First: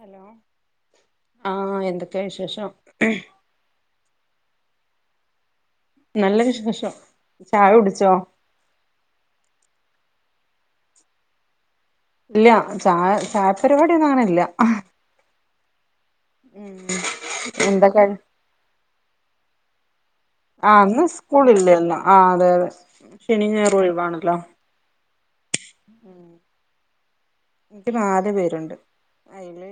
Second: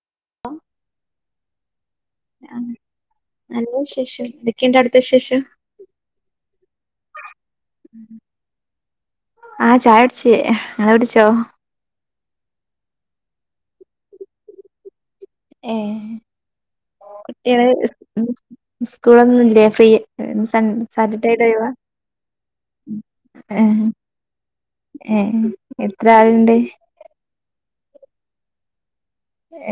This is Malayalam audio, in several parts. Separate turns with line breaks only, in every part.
ഹലോ ആഹ് എന്തൊക്കെ വിശേഷം
നല്ല വിശേഷം എന്തൊക്കെണ്ട് അവ്ട്ത്ത വിശേഷം
നല്ല വിഷേശം ചായ കുട്ച്ചൊ
ആഹ് ചായ കുടിച്ച് ഇങ്ങളുടിച്ചൊ
ഇല്ല ചായ ചായ പര്പാട്യൊന്നു അങ്ങനല്ല
ഏഹ് കുട്ടീള്
എന്താ കഴി
സ്കൂളൊന്നൂല്ലെ ഫ്രീ സൺ
ആഹ് ഇന്ന്
സാറ്റർട്ടേയിട്ട് ലീവാ
സ്കൂളില്ലല്ലോ ആഹ് അതെ അതെ ശനിയും ഞായറും
ഏഹ്
ഒഴിവാണല്ലോ
ഏഹ് എത്ര ആള്ണ്ട്
ക്ക് നാല് പേര്ണ്ട്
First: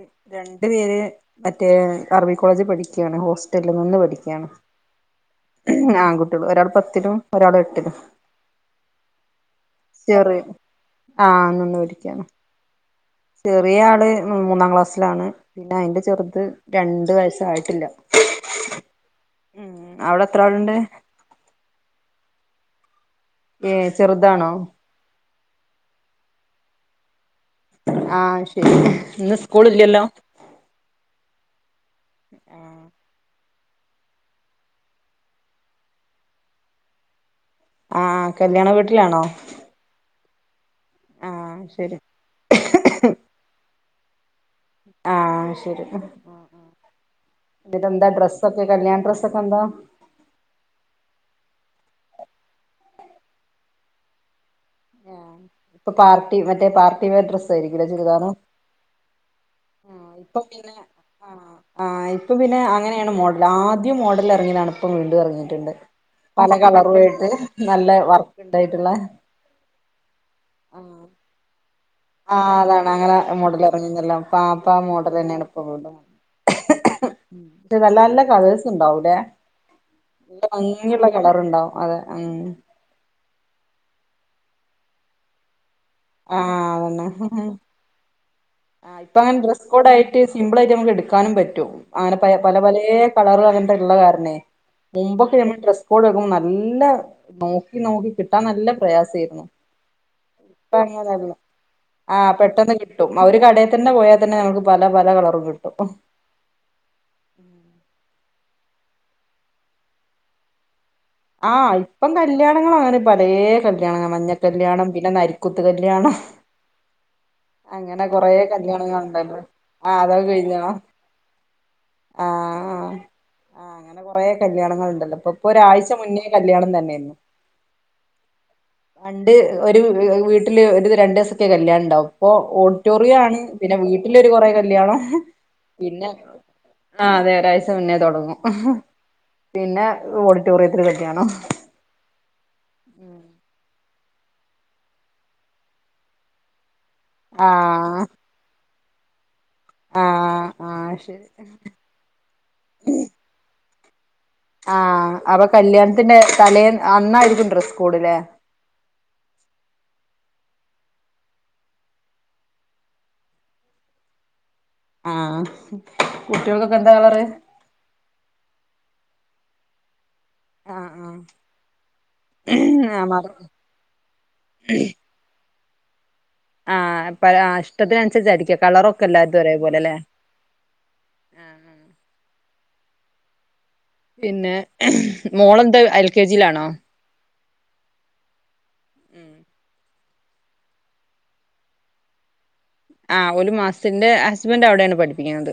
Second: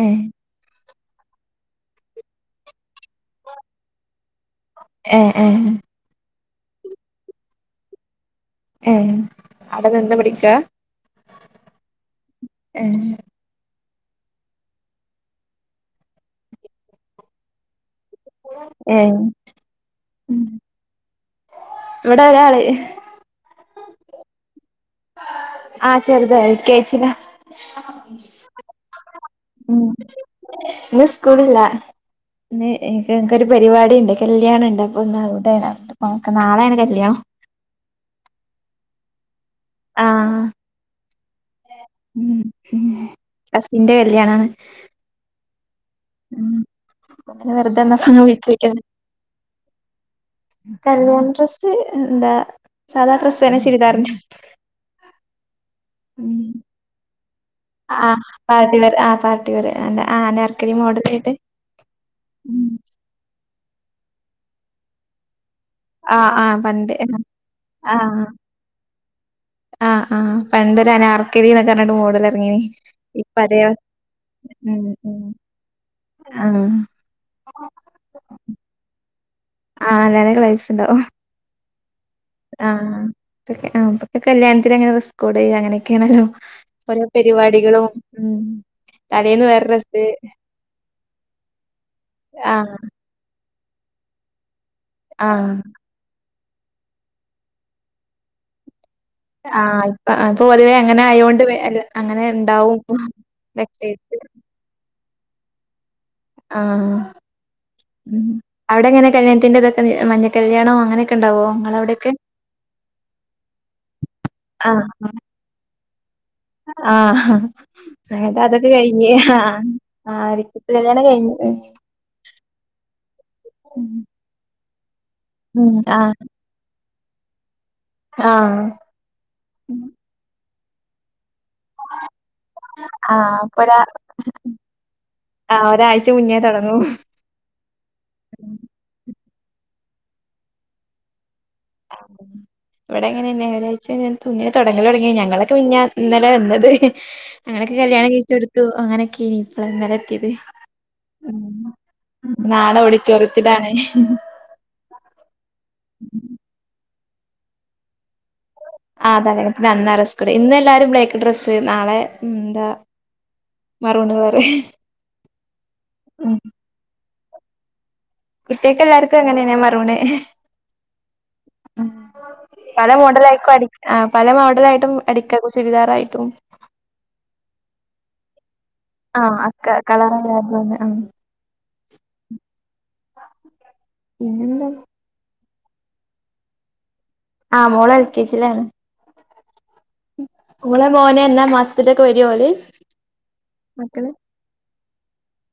ഏഹ്
ന്റെ പേര് മറ്റേ അറബി കോളേജി പഠിക്കാണ് ഹോസ്റ്റൽ നിന്ന് പഠിക്കാണ്
ഏഹ് ഏഹ്
ആൺകുട്ടീള് ഒരാള് പത്തിലും ഒരാള് എട്ടിലും
ഏഹ് അവിടെ നിന്ന്
ചെറി
പഠിക്കാ
ആഹ് നിന്ന് പഠിക്കാണ്
ഏഹ്
ചെറിയ ആള് മൂന്നാം ക്ലാസ്സ്ലാണ് പിന്നെ അയിന്റെ ചെറ്ത് രണ്ട് വയസ്സായിട്ടില്ല
ഏഹ്
ഉം അവിടെ എത്ര ആളുണ്ട്
ഇവടെ ഒരാള്
ഏഹ് ചെറ്താണൊ
ആഹ് ചെറ്താ എൽ. കേ. ജില
ആഹ് ശരി ഇന്ന് സ്കൂള് ഇല്ലല്ലൊ
ന്ന് സ്കൂളില്ല ന്ന് ഇൻക്ക് ഇൻക്കൊരു പരിവാടിണ്ട് കല്യാണ ണ്ട് അപ്പൊ ഇന്നവടേണ ഓക്കെ നാളേണ് കല്യാണം.
ആഹ് കല്യാണ വീട്ട്ലാണൊ?
ആഹ്
ആഹ് ശരി
ഉം ഉം അസിന്റെ കല്യാണാണ്.
ആഹ് ശെരി.
ഉം അങ്ങനെ വെറുതെ വന്നപ്പോ
ന്നട്ടെന്ത
ഇങ്ങനെ
ഡ്രസ്സൊക്കെ
വിളിച്ചോക്കിയതാ
കല്യാണ ഡ്രസ്സൊക്കെന്ത?
കല്ല്യാണ ഡ്രസ്സ് എന്താ സാധാ ഡ്രസ്സെന്നെ ചുരിദാറിന്റ
ഇപ്പൊ പാർട്ടി മറ്റെ പാർട്ടി വെയർ ഡ്രസ് സരിക്ക്ല്ല
ആഹ്
ചുരിദാറും.
പാർട്ടി വെയർ ആ പാർട്ടി വെയർ എന്താ
ആഹ്
ആ
ഇപ്പൊ പിന്നെ
അനാർക്കലി മോഡൽ ആയിട്ട്
ആഹ് ആഹ് ഇപ്പൊ പിന്നെ അങ്ങനെ ങ്ങനേണ് മോഡല് ആദ്യം മോഡലെർങ്ങ്യതാണ് ഇപ്പം വീണ്ടും എർങ്ങീട്ട്ണ്ട്.
ആഹ്
പല
ആഹ് പണ്ട്
കളറുവായിട്ട് നല്ല
ആഹ്
വർക്ക്ണ്ടായിട്ട്ള്ള
ആഹ് ആഹ് പണ്ടൊരനാർക്കലി ന്നൊക്കർഞ്ഞിട്ട് [unintelligible]
ആഹ് അതാണ് അങ്ങന മോഡലെറ്ങ്ങീന്യല്ലൊ സാധാ
ഉം ഉം
മോഡലെന്നേണ് ഇപ്പ വീണ്ടും
ആഹ്
നല്ല നല്ല കളേഴ്സ് ണ്ടാവുലേ.
ആഹ് നല്ലാ
[unintelligible]
കളേഴ്സ് ഉണ്ടാവും
ഭംഗിള്ള കളറ്ണ്ടാവും അതെ ഉം
ആഹ് ആഹ് ഇപ്പത്തെ കല്യാൺത്തിനങ്ങനെ ഡ്രസ്സ്കോഡെയ്യ അങ്ങനെ ക്കേണലൊ
ആഹ്
ഓരോ
അതന്നെ
പരിവാടികളും ഉം തലേന്ന് വേറെ ഡ്രസ്സ്
സിമ്പ്ളായിട്ടമ്മക്ക് എട്ക്കാനും പറ്റും അങ്ങനെ പയെ പല
ആഹ്
പലേ കളറ് അങ്ങൻത്തെള്ള കാര്ണെ മുമ്പൊക്ക
ആഹ്
ഞമ്മള് ഡ്രസ് കോഡെടും നല്ല നോക്കി നോക്കി കിട്ടാൻ നല്ല പ്രയാസേർന്നു
ആഹ് ഇപ്പ ആഹ് ഇപ്പ പൊതുവെ അങ്ങനായോണ്ട് വേ അല്ല അങ്ങനെ
ആഹ് പെട്ടെന്ന്
ണ്ടാവും
കിട്ടും ആ ഒരു കടയിൽ തന്നെ പോയാൽ
[unintelligible]
തന്നെ നമുക്ക് പല പല കളറും കിട്ടും. ഉം
ആഹ് ഉം അവടെങ്ങനെ കല്യാൺത്തിന്റെ തൊക്ക [unintelligible] മഞ്ഞ കല്യാണം അങ്ങനെ
ആഹ് ഇപ്പം കല്യാണങ്ങള ങ്ങനെ പലേ കല്യാണങ്ങ മഞ്ഞ കല്യാണം
ആഹ്
പിന്നെ നരി കുത്ത്കല്യാണം.
ആഹ്
അങ്ങനെ കൊറേ
ഞങ്ങൾത് അതൊക്കെ കഴിഞ്ഞ്
കല്യാണങ്ങള്ണ്ടര്ന്ന്
ആഹ്
ആതൊക്കെ
ആഹ്
കഴ്ഞ്ഞൊ?
രജിസ്റ്റർ കല്യാണം കഴിഞ്ഞ് ഉം
ആഹ് ആഹ് അങ്ങനെ കൊറെ കല്യാണങ്ങള്ണ്ടല്ലൊ ഇപ്പൊ ഇപ്പൊ
ഉം.
ഒരാഴ്ച്ച്
ആഹ്
ഈ കല്ല്യാണം തെന്ന
ആഹ്
പണ്ട് ഒര് വ്‌വ് വീട്ടില് ഒര് രണ്ട് സൊക്കെ കല്ല്യാണ ണ്ടാവും ഇപ്പൊ
ആഹ്
ഓഡിറ്റോറിയാണ്
അപ്പൊ
പിന്നെ
ഒരാ
വീട്ടിലൊര് കൊറേ കല്യാണം
ആഹ്
പിന്നെ
ഒരാഴ്ച മുന്നേ തൊടങ്ങും
ആഹ് അതെ ഒരാഴ്ച മുന്നേ തൊടങ്ങും പിന്നേ ഓഡിറ്റോറിയത്തില് കല്യാണം
ഇവടങ്ങനെന്നെ ഒരാഴ്ച്ച [unintelligible] മുന്നെ തൊടങ്ങലൊട്ങ്ങ്യാ ഞങ്ങളൊക്കെ മിഞ്ഞാ ഇന്നലെ വന്നത് അങ്ങനെക്കെ
ആഹ്
കല്യാണം കഴിച്ചൊട്ത്തു അങ്ങനെക്കെ ന്ന് ന്നലാക്ക്യത്
ആഹ് ആഹ് ശരി
ഉം നാളെ ഓടിറ്റോറിയത്തിലാണ്.
ആഹ് അപ്പൊ കല്യാണത്തിന്റെ തലേൻ അന്നായിരിക്കും ഡ്രസ് കോട്ലേ.
ആഹ് തരേ [unintelligible] അന്നാ ഡ്രസ്സ് കോഡ് ഇന്നെല്ലാരും ബ്ലേക്ക് ഡ്രസ്സ് നാളെ ഉം ന്താ മെറൂൺ കളറ്.
ആഹ് കുട്ട്യെൾക്കൊക്കെ എന്താ കളറ്?
കുട്ട്യെൾക്കെല്ലാര്ക്കും അങ്ങനെന്നെ മെറൂണ്.
ആഹ് ആഹ്
ഉം പലേ
ആ മറ
മോഡലായ്കും അടി ആഹ് പല മോഡലായിട്ടും അടിക്ക കു ചുരിദാറായിട്ടും
ആഹ് പല ആഹ് ഇഷ്ടത്തിൻനസരിച്ച് അടിക്ക
ആ
കളറൊക്കെല്ലാര്തും
അക്ക
ഒരേപോലെലേ
കളറല്ലാതെ ആ
പിന്നെ
പിന്നെന്താ
മോളെന്താ എൽ കെ ജിയിലാണോ?
ആഹ് മോളെൽ കെ ജിലാണ്.
ഉം
ങ്ങളെ മോന് എന്നാ മാസത്തിലൊക്കെ വരോ ഓല്
ആഹ് ഓല്
മക്കള്
മാസ്ത്തിൻ്റെ ഹസ്ബൻ്റ് അവിടേണ് പഠ്പ്പിക്കുന്നത്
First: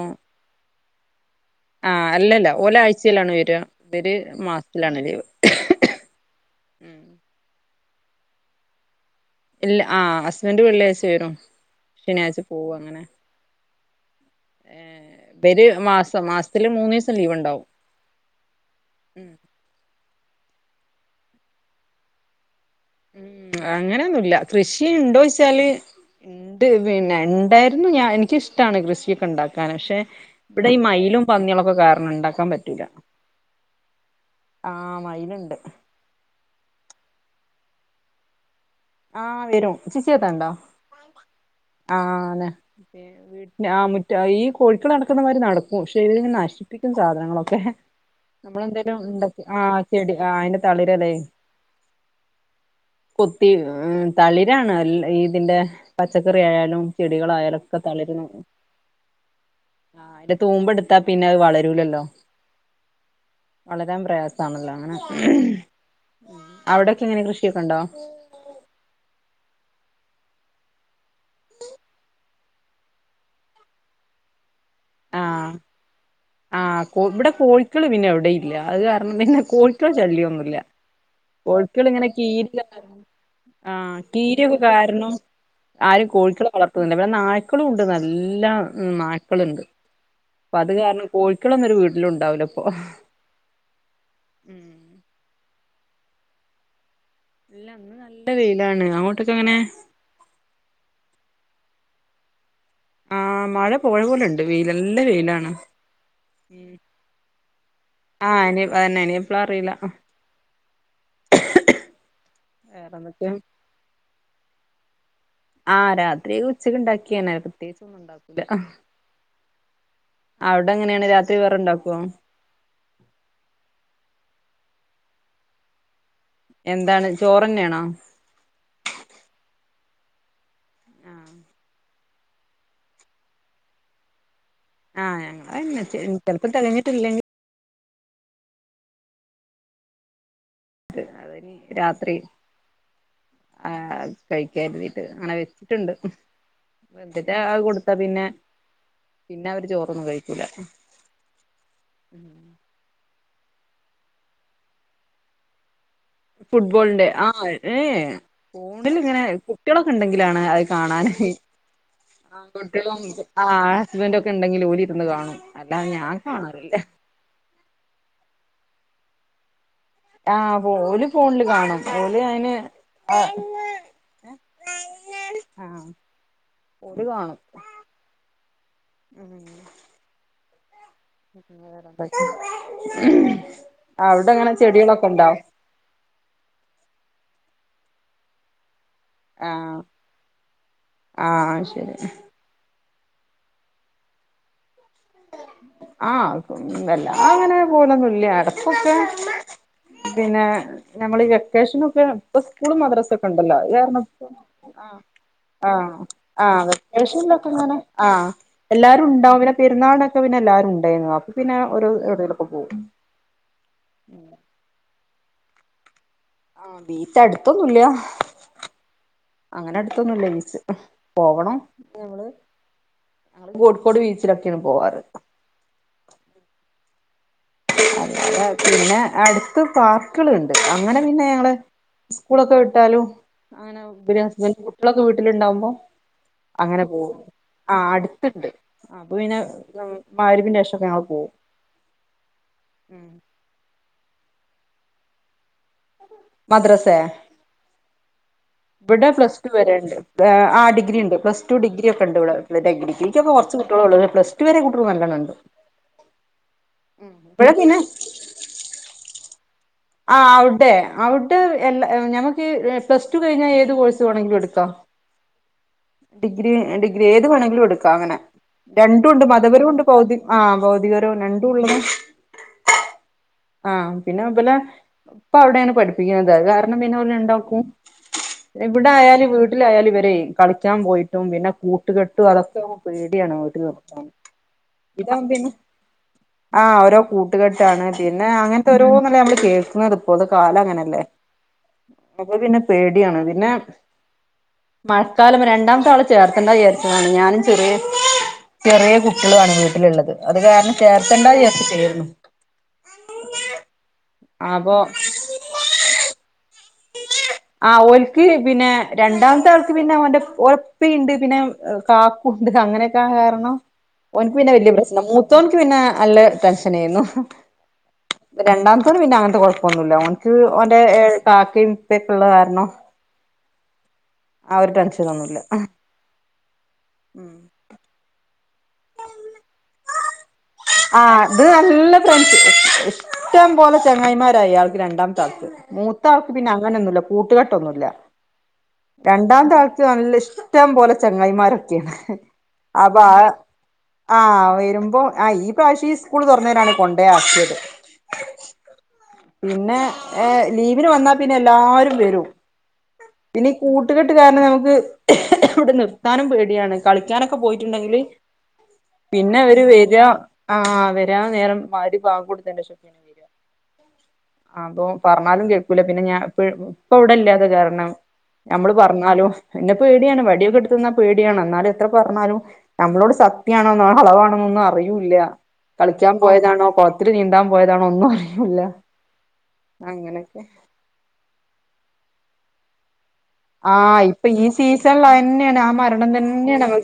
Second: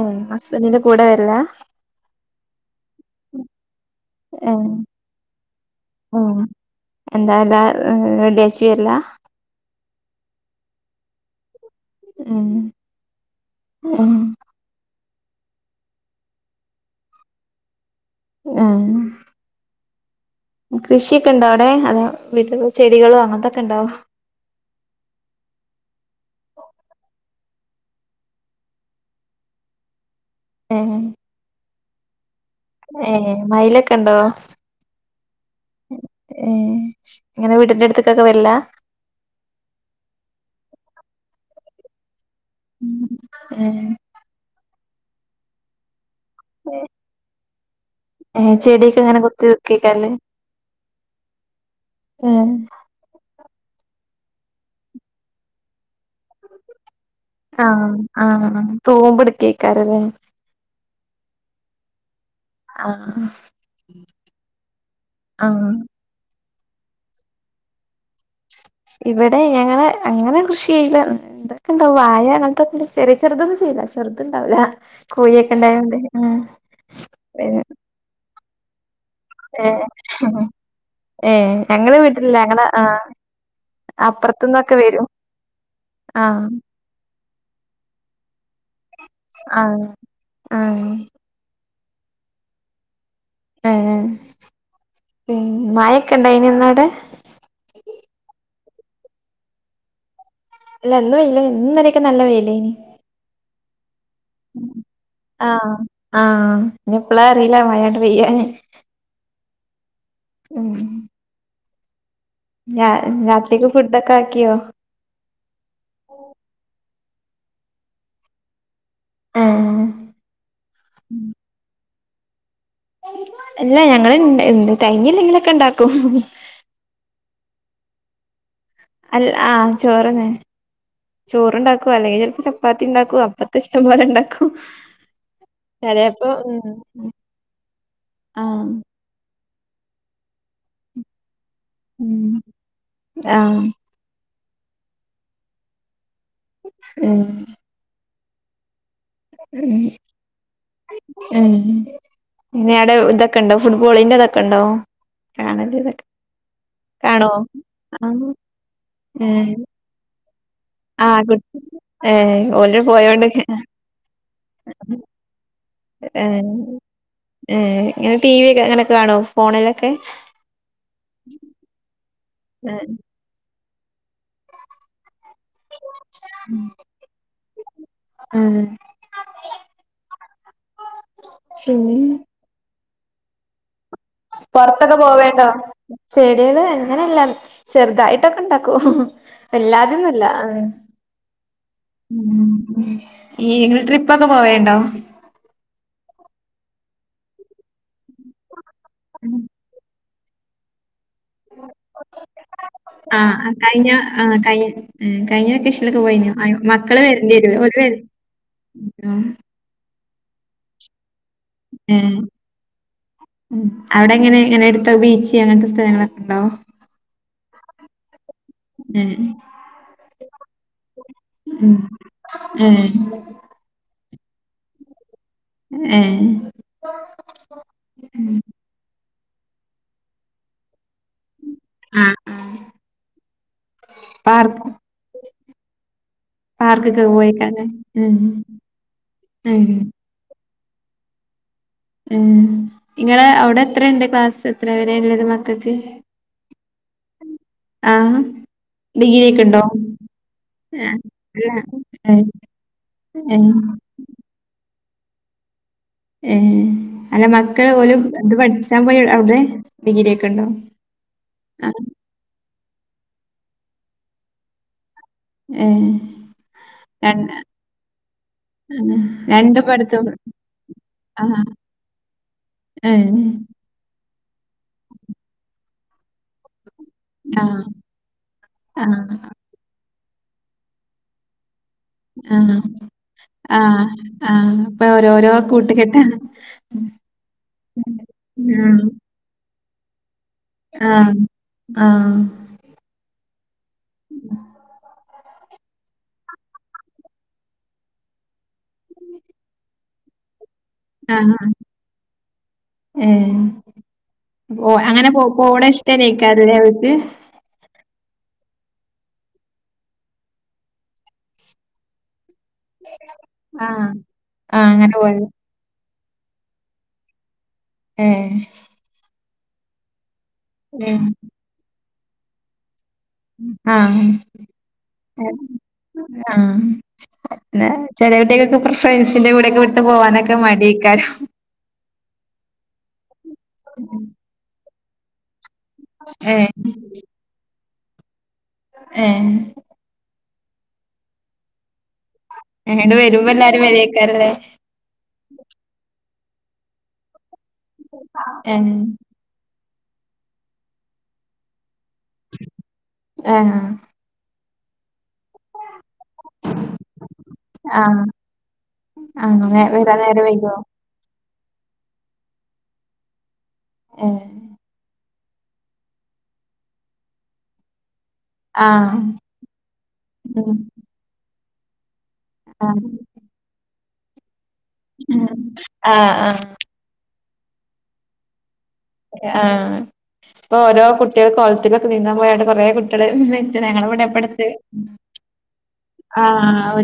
ഉം ഹസ്ബൻ്റിന്റെ കു ഇവ്ടെ വെര്ല്ലാ
ആ അല്ലല്ല ഒരാഴ്ചയിലാണ് വരാ ഇവര് മാസത്തിലാണ് ലീവ്
മ്
ഉം
എന്താ എല്ലാ വെള്ളിയായ്ച്ച്യും വെര്ല
ല്ല ആ ഹസ്ബൻ്റ് വെള്ളിയാഴ്ച്ച വരും ശനിയാഴ്ച്ച പോകും അങ്ങനെ
അ
ഇവര് മാസം മാസത്തില് മൂന്നീസം ലീവ് ണ്ടാവും
ആ കൃഷിയൊക്കെണ്ടോ അവിടെ അതൊ വീട്ടി
മ് അങ്ങനൊന്നുല്ല കൃഷി ണ്ടോ ചോയ്ച്ചാല് ണ്ട് പിന്നെ ണ്ടായിര്ന്നു ഞാ എനിക്കിഷ്ടാണ് കൃഷിയൊക്കെ ണ്ടാക്കാന് പക്ഷെ ഇവിടെ ഈ
ഏഹ്
മയിലും പന്നികളൊക്കെ കാരണം ണ്ടാക്കാൻ പറ്റൂലാ
ഏ മയിലൊക്കെ ണ്ടോ
ആ മയില്ണ്ട്
ഏ ങ്ങനെ വീട്ടിന്റെ അട്ത്ത്ക്കൊക്കെ വെര്ലാ
ആ വരും [unintelligible] ആന്നെ പി വീട്ട്
ഏഹ്
ആഹ് മുറ്റ ഈ കോഴിക്കൾ നടക്കുന്ന മാതിരി നടക്കും [unintelligible] നശിപ്പിക്കും സാധനങ്ങളൊക്കെ
ഏഹ്
നമ്മളെന്തേലും
ചെടിയൊക്കെ ഇങ്ങനെ
ണ്ടാക്കി
കുത്തി
ആഹ്
വെക്കേക്കാരല്ലേ
ചെടി ആഹ് അയ്ന്റെ തളിരലെ
ഏ
കൊത്തി മ് തളിരാണ് ല് ഇതിന്റെ പച്ചക്കറി ആയാലും ചെടികളായ
ആ ആം തൂമ്പ് എട്ക്കെയ്ക്കാരം ലെ
തൂമ്പെട്‌ത്താ പിന്നെ അത് വളരൂലല്ലോ
ആഹ്
വളരാൻ പ്രയാസണല്ലോ അങ്ങനെ
ആഹ്
അവിടെക്കെ എങ്ങനെ കൃഷിക്കെ ണ്ടോ
ഇവിടെ ഞങ്ങള് അങ്ങനെ കൃഷി ചെയ്ല്ലാ തൊക്കെ ണ്ടാവും വാഴ അങ്ങൻത്തൊക്കെ ചെറിയെ ചെറ്തൊന്നും ചെയ്ല്ല ചെറുത്ണ്ടാവൂലാ കോഴി
ആഹ്
ഒക്കെ ണ്ടായോണ്ട് ആ
ള് പിന്നെ എവിടേം ഇല്ല അത് കാരണം പിന്നെ കോഴിക്കളെ ഷല്ലൃയൊന്നുല്ല
ഏഹ്
കൊഴിക്കൾ
ഞങ്ങളെ
ങ്ങനെ
വീട്ടിലില്ല
കീരി
ഞങ്ങളെ ആഹ്
ആ കീരയൊക്കെ
അപ്പുറത്തുന്നൊക്കെ വരും
കാരണം ആരും
ആഹ്
കോഴിക്കളെ വളർത്തുല്ല വ്ടെ നായ്ക്കളും ണ്ട് നല്ല ന ള്ണ്ട്
ആഹ്
അപ്പൊ അത്
ആഹ്
കാരണം കോഴിക്കളൊന്നരു വീട്ടിലും ണ്ടാവുല്ല പ്പൊ
ഏ പി മഴയോക്കെണ്ടായ്നോ ഇന്നാടെ
ഇല്ല ഇന്ന് നല്ല വെയിലാണ് അങ്ങോട്ടക്കെങ്ങനെ
ഇല്ല ഇന്നു ഇന്നലെക്കെ നല്ല വെയിലെനി
ആ മഴ പോയ പോലെണ്ട് വെയിലല്ലേ വെയിലാണ്
ആഹ് ആഹ് ഇനി എപ്പളാ അറിയില്ല മഴാണ്ട്
ആ
പെയ്യാന്
[unintelligible] അതന്നെ എപ്പളാറീല്ല
മ്
[inaudible]
ര
വേറെന്തൊക്കെയാ
രാത്രിക്ക് ഫുഡൊക്കെ ആക്കിയോ
ആ രാത്രി ഉച്ചക്ക് ണ്ടാക്കിയനെ പ്രത്യേകിച്ച ഒന്നും ണ്ടാക്കൂല
മ്
അവിടെങ്ങനെയാണ് രാത്രി വേറെണ്ടാക്കുവോ
അല്ല ഞങ്ങള് തെകഞ്ഞ് ല്ലെങ്കിലൊക്കെ ണ്ടാക്കും
എന്താണ് ചോറെന്നെണോ
അൽ ആ ചോറന്നെ
ആഹ്
ചോറുണ്ടാക്കും അല്ലേൽ ചെൽപ്പൊ ചപ്പാത്തി ണ്ടാക്കും അപ്പത്തെ ഷ്ട്ടം പോലെ ണ്ടാക്കും
ആഹ് ഞങ്ങളന്നെ
ചെലേപ്പൊ
ചെലപ്പോ
ഉം
തികഞ്ഞിട്ടില്ലെങ്കിൽ
ആ
അതെ ന്നി രാത്രി
ഉം ആഹ്
ആ കഴിക്കര്തിട്ട് അങ്ങനെ വെച്ചിട്ടുണ്ട് [unintelligible]
ഉം
അത് കൊടുത്താ പിന്നെ പിന്നെ അവര്
ഉം
ചോറൊന്നും കഴിക്കൂല
ഉം പിന്നെ ടെ തൊക്കെ ണ്ടോ ഫുട്ബോളിന്റെ തൊക്കെ ണ്ടോ കാണല് തൊക്കെ
ഫുട്ബോൾ ന്റെ ആ ഏ ഫോണിൽങ്ങനെ കുട്ടികളൊക്കെ ഉണ്ടെങ്കിലാണ്
ആ കുട്ട്
ആ കുട്ടികളും ആ ആ ഹസ്ബന്റൊക്കെ ണ്ടെങ്കില് ഓലിര്ന്ന് കാണും അല്ലാതെ ഞാൻ കാണലില്ല
ഏ ഇങ്ങനെ ടി വി ക്കെ അങ്ങനെ കാണോ ഫോണ്ലൊക്കെ
ആ ഓല് ഫോണ്ല് കാണും ഓല് അയ്ന്
ആഹ്
ഏ ആ ഓല് കാണും
ആഹ്
ഉം ഉം ഉം
പിന്നെ
വേറെന്തക്ക അവ്ടെങ്ങനെ
പൊറത്തൊക്കെ
ചെടികളൊക്കെ ണ്ടാ
പോവേണ്ടോ? ചെടികള് അങ്ങനെല്ലാ ചെറുതായിട്ടൊക്കെ ഉണ്ടാക്കൂ
ആഹ്
വല്ലാതെന്നുല്ല
ആഹ് ശരി
ഈ ങ്ങള് ട്രിപ്പൊക്കെ പോവല്ണ്ടോ
ആ വല്ലാതെങ്ങനെ പോവലൊന്നുംല്ല്യ എടക്കൊക്കെ
ഉം
പിന്നെ നമ്മളികെ കേഷനൊക്കെ പ്പ സ്കൂളും മദ്രസക്കെ
ആഹ്
ണ്ടല്ലോ
കഴിഞ്ഞ
അതുകാരണം പ്പോ
ആഹ് കഴി
ആ
കഴിഞ്ഞ
ആ
വെക്കേഷനിലൊക്കെ പോയിനോ
ആ
മക്കള് വരേണ്ടി
വെക്കെഷൻലൊക്ക
വരും
ങ്ങനെ
ഓല് വര്
ആ എല്ലാരും ണ്ടാവും പിന്നെ പെരുന്നാൾനൊക്കെ പിന്നെ എല്ലാരും ണ്ടെയ്നു അപ്പൊ പിന്നെ ഓരോ എവ്ടേ ലൊക്കെ പോവും
ഉം അവ്ടെ ങ്ങനെ ങ്ങനെട്ത്ത് ബീച്ച് അങ്ങൻത്തെ സ്ഥലങ്ങളൊക്കെണ്ടാവോ
ആ ബീച്ച് അട്ത്തൊന്നുല്ല
ഉം
അങ്ങനെ അടുത്തൊന്നുംല്ല ബീച്ച് പോകണം
ഉം
ഞങ്ങള്
ഏഹ്
ഞങ്ങള് കോഴിക്കോട് ബീച്ചിലൊക്കെണ് പോവാറ്
എ ഏ
അല്ലാതെ പിന്നെ അട്ത്ത് പാർ ക്കള്ണ്ട് അങ്ങനെ പിന്നെ ഞങ്ങള്
ആഹ്
സ്കൂളൊക്കെ
ആഹ്
വിട്ടാലും അങ്ങനെ ബര് ഹസ്ബന്റ്
പാർക്ക്
കുട്ടളൊക്കെ വീട്ടിലുണ്ടാവുമ്പോ അങ്ങനെ
പാർക്കൊക്കെ
പോവും
പോയിക്കാല്ലേ
ആ
ഉം
അട്ത്ത്ണ്ട് ആ അപ്പൊ പിന്നെ
ഉം
ഞമ് മഹ്ര്ബ്ന്റെഷൊക്കെ ഞങ്ങൾ പോവും രേഷമൊക്കെ ഞങ്ങ പോവും
ഉം ഇങ്ങടെ അവ്ടെ എത്രണ്ട് ക്ലാസ് എത്ര വരെ ഉള്ളത് മക്കക്ക്
മദ്റസേ
ആഹ്
ബ്ടെ
ഡിഗ്രി
പ്ലസ്
ഒക്കെ
ടു
ഉണ്ടോ
വരേണ്ട് ആ
ആഹ്
ഡിഗ്രിണ്ട്
അല്ല
പ്ലസ്ടു ഡിഗ്രി ഒക്കെ ണ്ട്
ഏഹ്
വിടെ ഡഗ്രി ഡിഗ്രിക്കൊക്കെ
ഏഹ്
കൊർച്ച് കുട്ടിളെ ഉള്ളു പ്ലസ് ടു വരെ കുട്ടോള് നല്ലണം ണ്ട്
ഏ അല്ല മക്കള് ഓല് ത് പഠിച്ചാ പോയ അവ്ടെ
ആ അവിടെ അവിടെ എല്ലാ ഞമക്ക് പ്ലസ് ടു കഴിഞ്ഞാ ഏത് കോഴ്സ് വേണമെങ്കിലും എടുക്കാം
ഏ
ഡിഗ്രി ഡിഗ്രി ഏത് വേണമെങ്കിലും എടുക്കാം അങ്ങനെ
ആഹ്
രണ്ടും ഉണ്ട്
രണ്ടും
മതപരവും ഉണ്ട്
പഠിത്തം
ഭൗതി ആ ഭൗതികരോ രണ്ടും ഉള്ളത്
ആഹ്
ആഹ പിന്നെ അപലെ ഇപ്പൊ അവിടെയാണ് പഠിപ്പിക്കുന്നത് അത് കാരണം
ആഹ്
[unintelligible] എവിടെ
ആഹ്
ആയാലും വീട്ടിലായാലും ഇവരെ കളിക്കാൻ പോയിട്ടും പിന്നെ കൂ ഇട്ടുകെട്ടു
ആഹ്
അതൊക്കെ പേടിയാണ് വീട്ട
ആഹ് ആഹ് ഇപ്പൊ
ഇതാവുമ്പ
ഓരോരോ
പിന്നെ
കൂട്ടുകെട്ടാ
ആഹ് ഓരോ കൂട്ടുകെട്ടാണ് പിന്നെ അങ്ങനത്തെ
ആഹ്
ഒരോന്നല്ലെ നമ്മള് കേൾക്കുന്നത് ഇപ്പള്ള കാലം അങ്ങനെയല്ലേ
ആഹ് ആഹ്
അപ്പൊ പിന്നെ പേടിയാണ് പിന്നെ മഴക്കാലം രണ്ടാമത്താള ചേർത്തേണ്ട വിചാരിച്ചതാണ് ഞാനും ചെറിയ ചെറിയ കുട്ടികളാണ് വീട്ടിലുള്ളത് അത് കാരണം ചേർത്തണ്ടാ ചേർത്ത് ചേരുന്നു
ഉ
അപ്പൊ
അങ്ങനെ പോ പോണെ ഇഷ്ട്ട [unintelligible] അവൾക്ക്
ആ ഓൽക്ക് പിന്നെ രണ്ടാമത്തെ ആൾക്ക് പിന്നെ അവന്റെ ഉറപ്പുണ്ട് പിന്നെ അങ്ങനെയൊക്കെ കാരണം
ആഹ്
ഓനിക്ക് പിന്നെ
ആഹ്
വലിയ
അങ്ങനെ
പ്രശ്നം
പോയത്
മൂത്തോൻ നിക്ക് പിന്നെ നല്ല ടെൻഷനായിരുന്നു
ഏഹ്
രണ്ടാമത്തോന് പിന്നെ അങ്ങനത്തെ കുഴപ്പൊന്നുല്ലഓനി ക്ക് ഒന്റെ കാക്കയും ഉപ്പൊക്കെ ഉള്ള കാരണം
ആഹ്
ആ ഒരു ടെൻഷനൊന്നുമില്ല
ആഹ് എന്ന ചെലയിടോക്കെ ഇ ഫ്രൻസിന്റെ കൂടെയൊക്കെ വിട്ട് പോകാനൊക്കെ മടി
ആഹ് അത് നല്ല ഫ്രൻഷി ഇഷ്ട്ടം പോലെ ചെങ്ങായിമാരായി ആൾക്ക് രണ്ടാമത്തെ ആൾക്ക് മൂത്ത ആൾക്ക്
ഏഹ്
പിന്നെ അങ്ങനെയൊന്നുല്ല കൂട്ടുകെട്ടൊന്നുമില്ല
ഏഹ്
രണ്ടാമത്തെ ആൾക്ക് നല്ല ഇഷ് ഇഷ്ട്ടം പോലെ ചെങ്ങായിമാരൊക്കെയാണ്
എങ്ങട് വരുമ്പ എല്ലാരും വരു
ആഹ് വരുമ്പൊ ആ ഈ പ്രാവശ്യം ഈ സ്കൂൾ തുറന്നവരാണ് കൊണ്ടേ ആക്കിയത്
എം
പിന്നെ ലീവിന് വന്നാൽ പിന്നെ എല്ലാവരും വരും പിന്ന
ആഹ്
കൂട്ടുകെട്ട് കാരണം നമുക്ക് ഇവിടെ നിർത്താനും പേടിയാണ് കളിക്കാനൊക്കെ പോയിട്ടുണ്ടെങ്കിൽ
ആഹ്
പിന്നെ
അങ്ങനെ
അവര്
വരാൻ
വരാ
നേരം വൈകോ
ആ നേരം മഗ്‌രിബ് ബാങ്ക് കൊടുത്തന്റെ ശേഷ വരി
ഏഹ്
അപ്പൊ പറഞ്ഞാലും കേൾക്കൂല പിന്നെ ഞാൻ ഇ ഇപ്പ ഇവിടെ ഇല്ലാതെ കാരണം നമ്മള്
ആഹ്
പറഞ്ഞാലോ എന്നെ പേടിയാണ്
ഉം
വടിയൊക്കെ എടുത്ത് നിന്നാ പേടിയാണ് എന്നാല് പറഞ്ഞാലും
ആഹ്
നമ്മളോട് സത്യയാണോ കളവാണോന്ന് ഒന്നും അറി യത്തില്ല കളിക്കാൻ
ആഹ് ആഹ്
പോയതാണോ കൊളത്തില് നീന്താൻ പോയതാണോ ഒന്നും അറിയൂല്ല
ആ
അങ്ങനെയൊക്കെ
ഇപ്പൊ ഓരോ കുട്ടികൾ കോളത്തിലൊക്കെ നീന്താൻ പോയി ട്ട് കുറേ കുട്ടികള് ഞങ്ങള
ആഹ്
ഇവിടെ
ഇപ്പൊ ഈ
എപ്പടത്ത്
സീസണിൽ തന്നെയാണ് ആ മരണം
ആ
തന്നെയാണ് നമ്മൾ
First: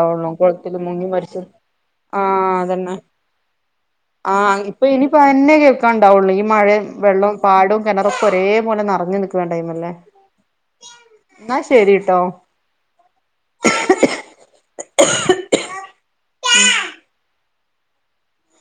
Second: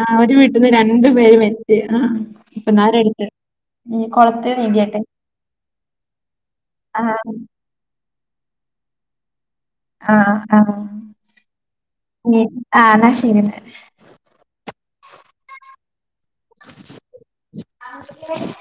ആ ഒരു വീട്ടിൽന്ന്
കുളത്തില് മുങ്ങി
രണ്ടു പേര്
മരിച്ചു
മരിച്ച് ആ
ആഹ് അതന്നെ
ഇപ്പൊന്നാളടുത്ത് കൊളത്തി നീന്തിയിട്ടെ
തന്നെ കേൾക്കാണ്ടാവുള്ളൂ ഈ മഴയും വെള്ളം പാടവും കിണറൊക്കെ ഒരേപോലെ നെ റഞ്ഞു നിൽക്കുന്ന ടൈം അല്ലേ
ആഹ് ആഹ് ആഹ് എന്നാ ശരിയെന്നാല് [unintelligible]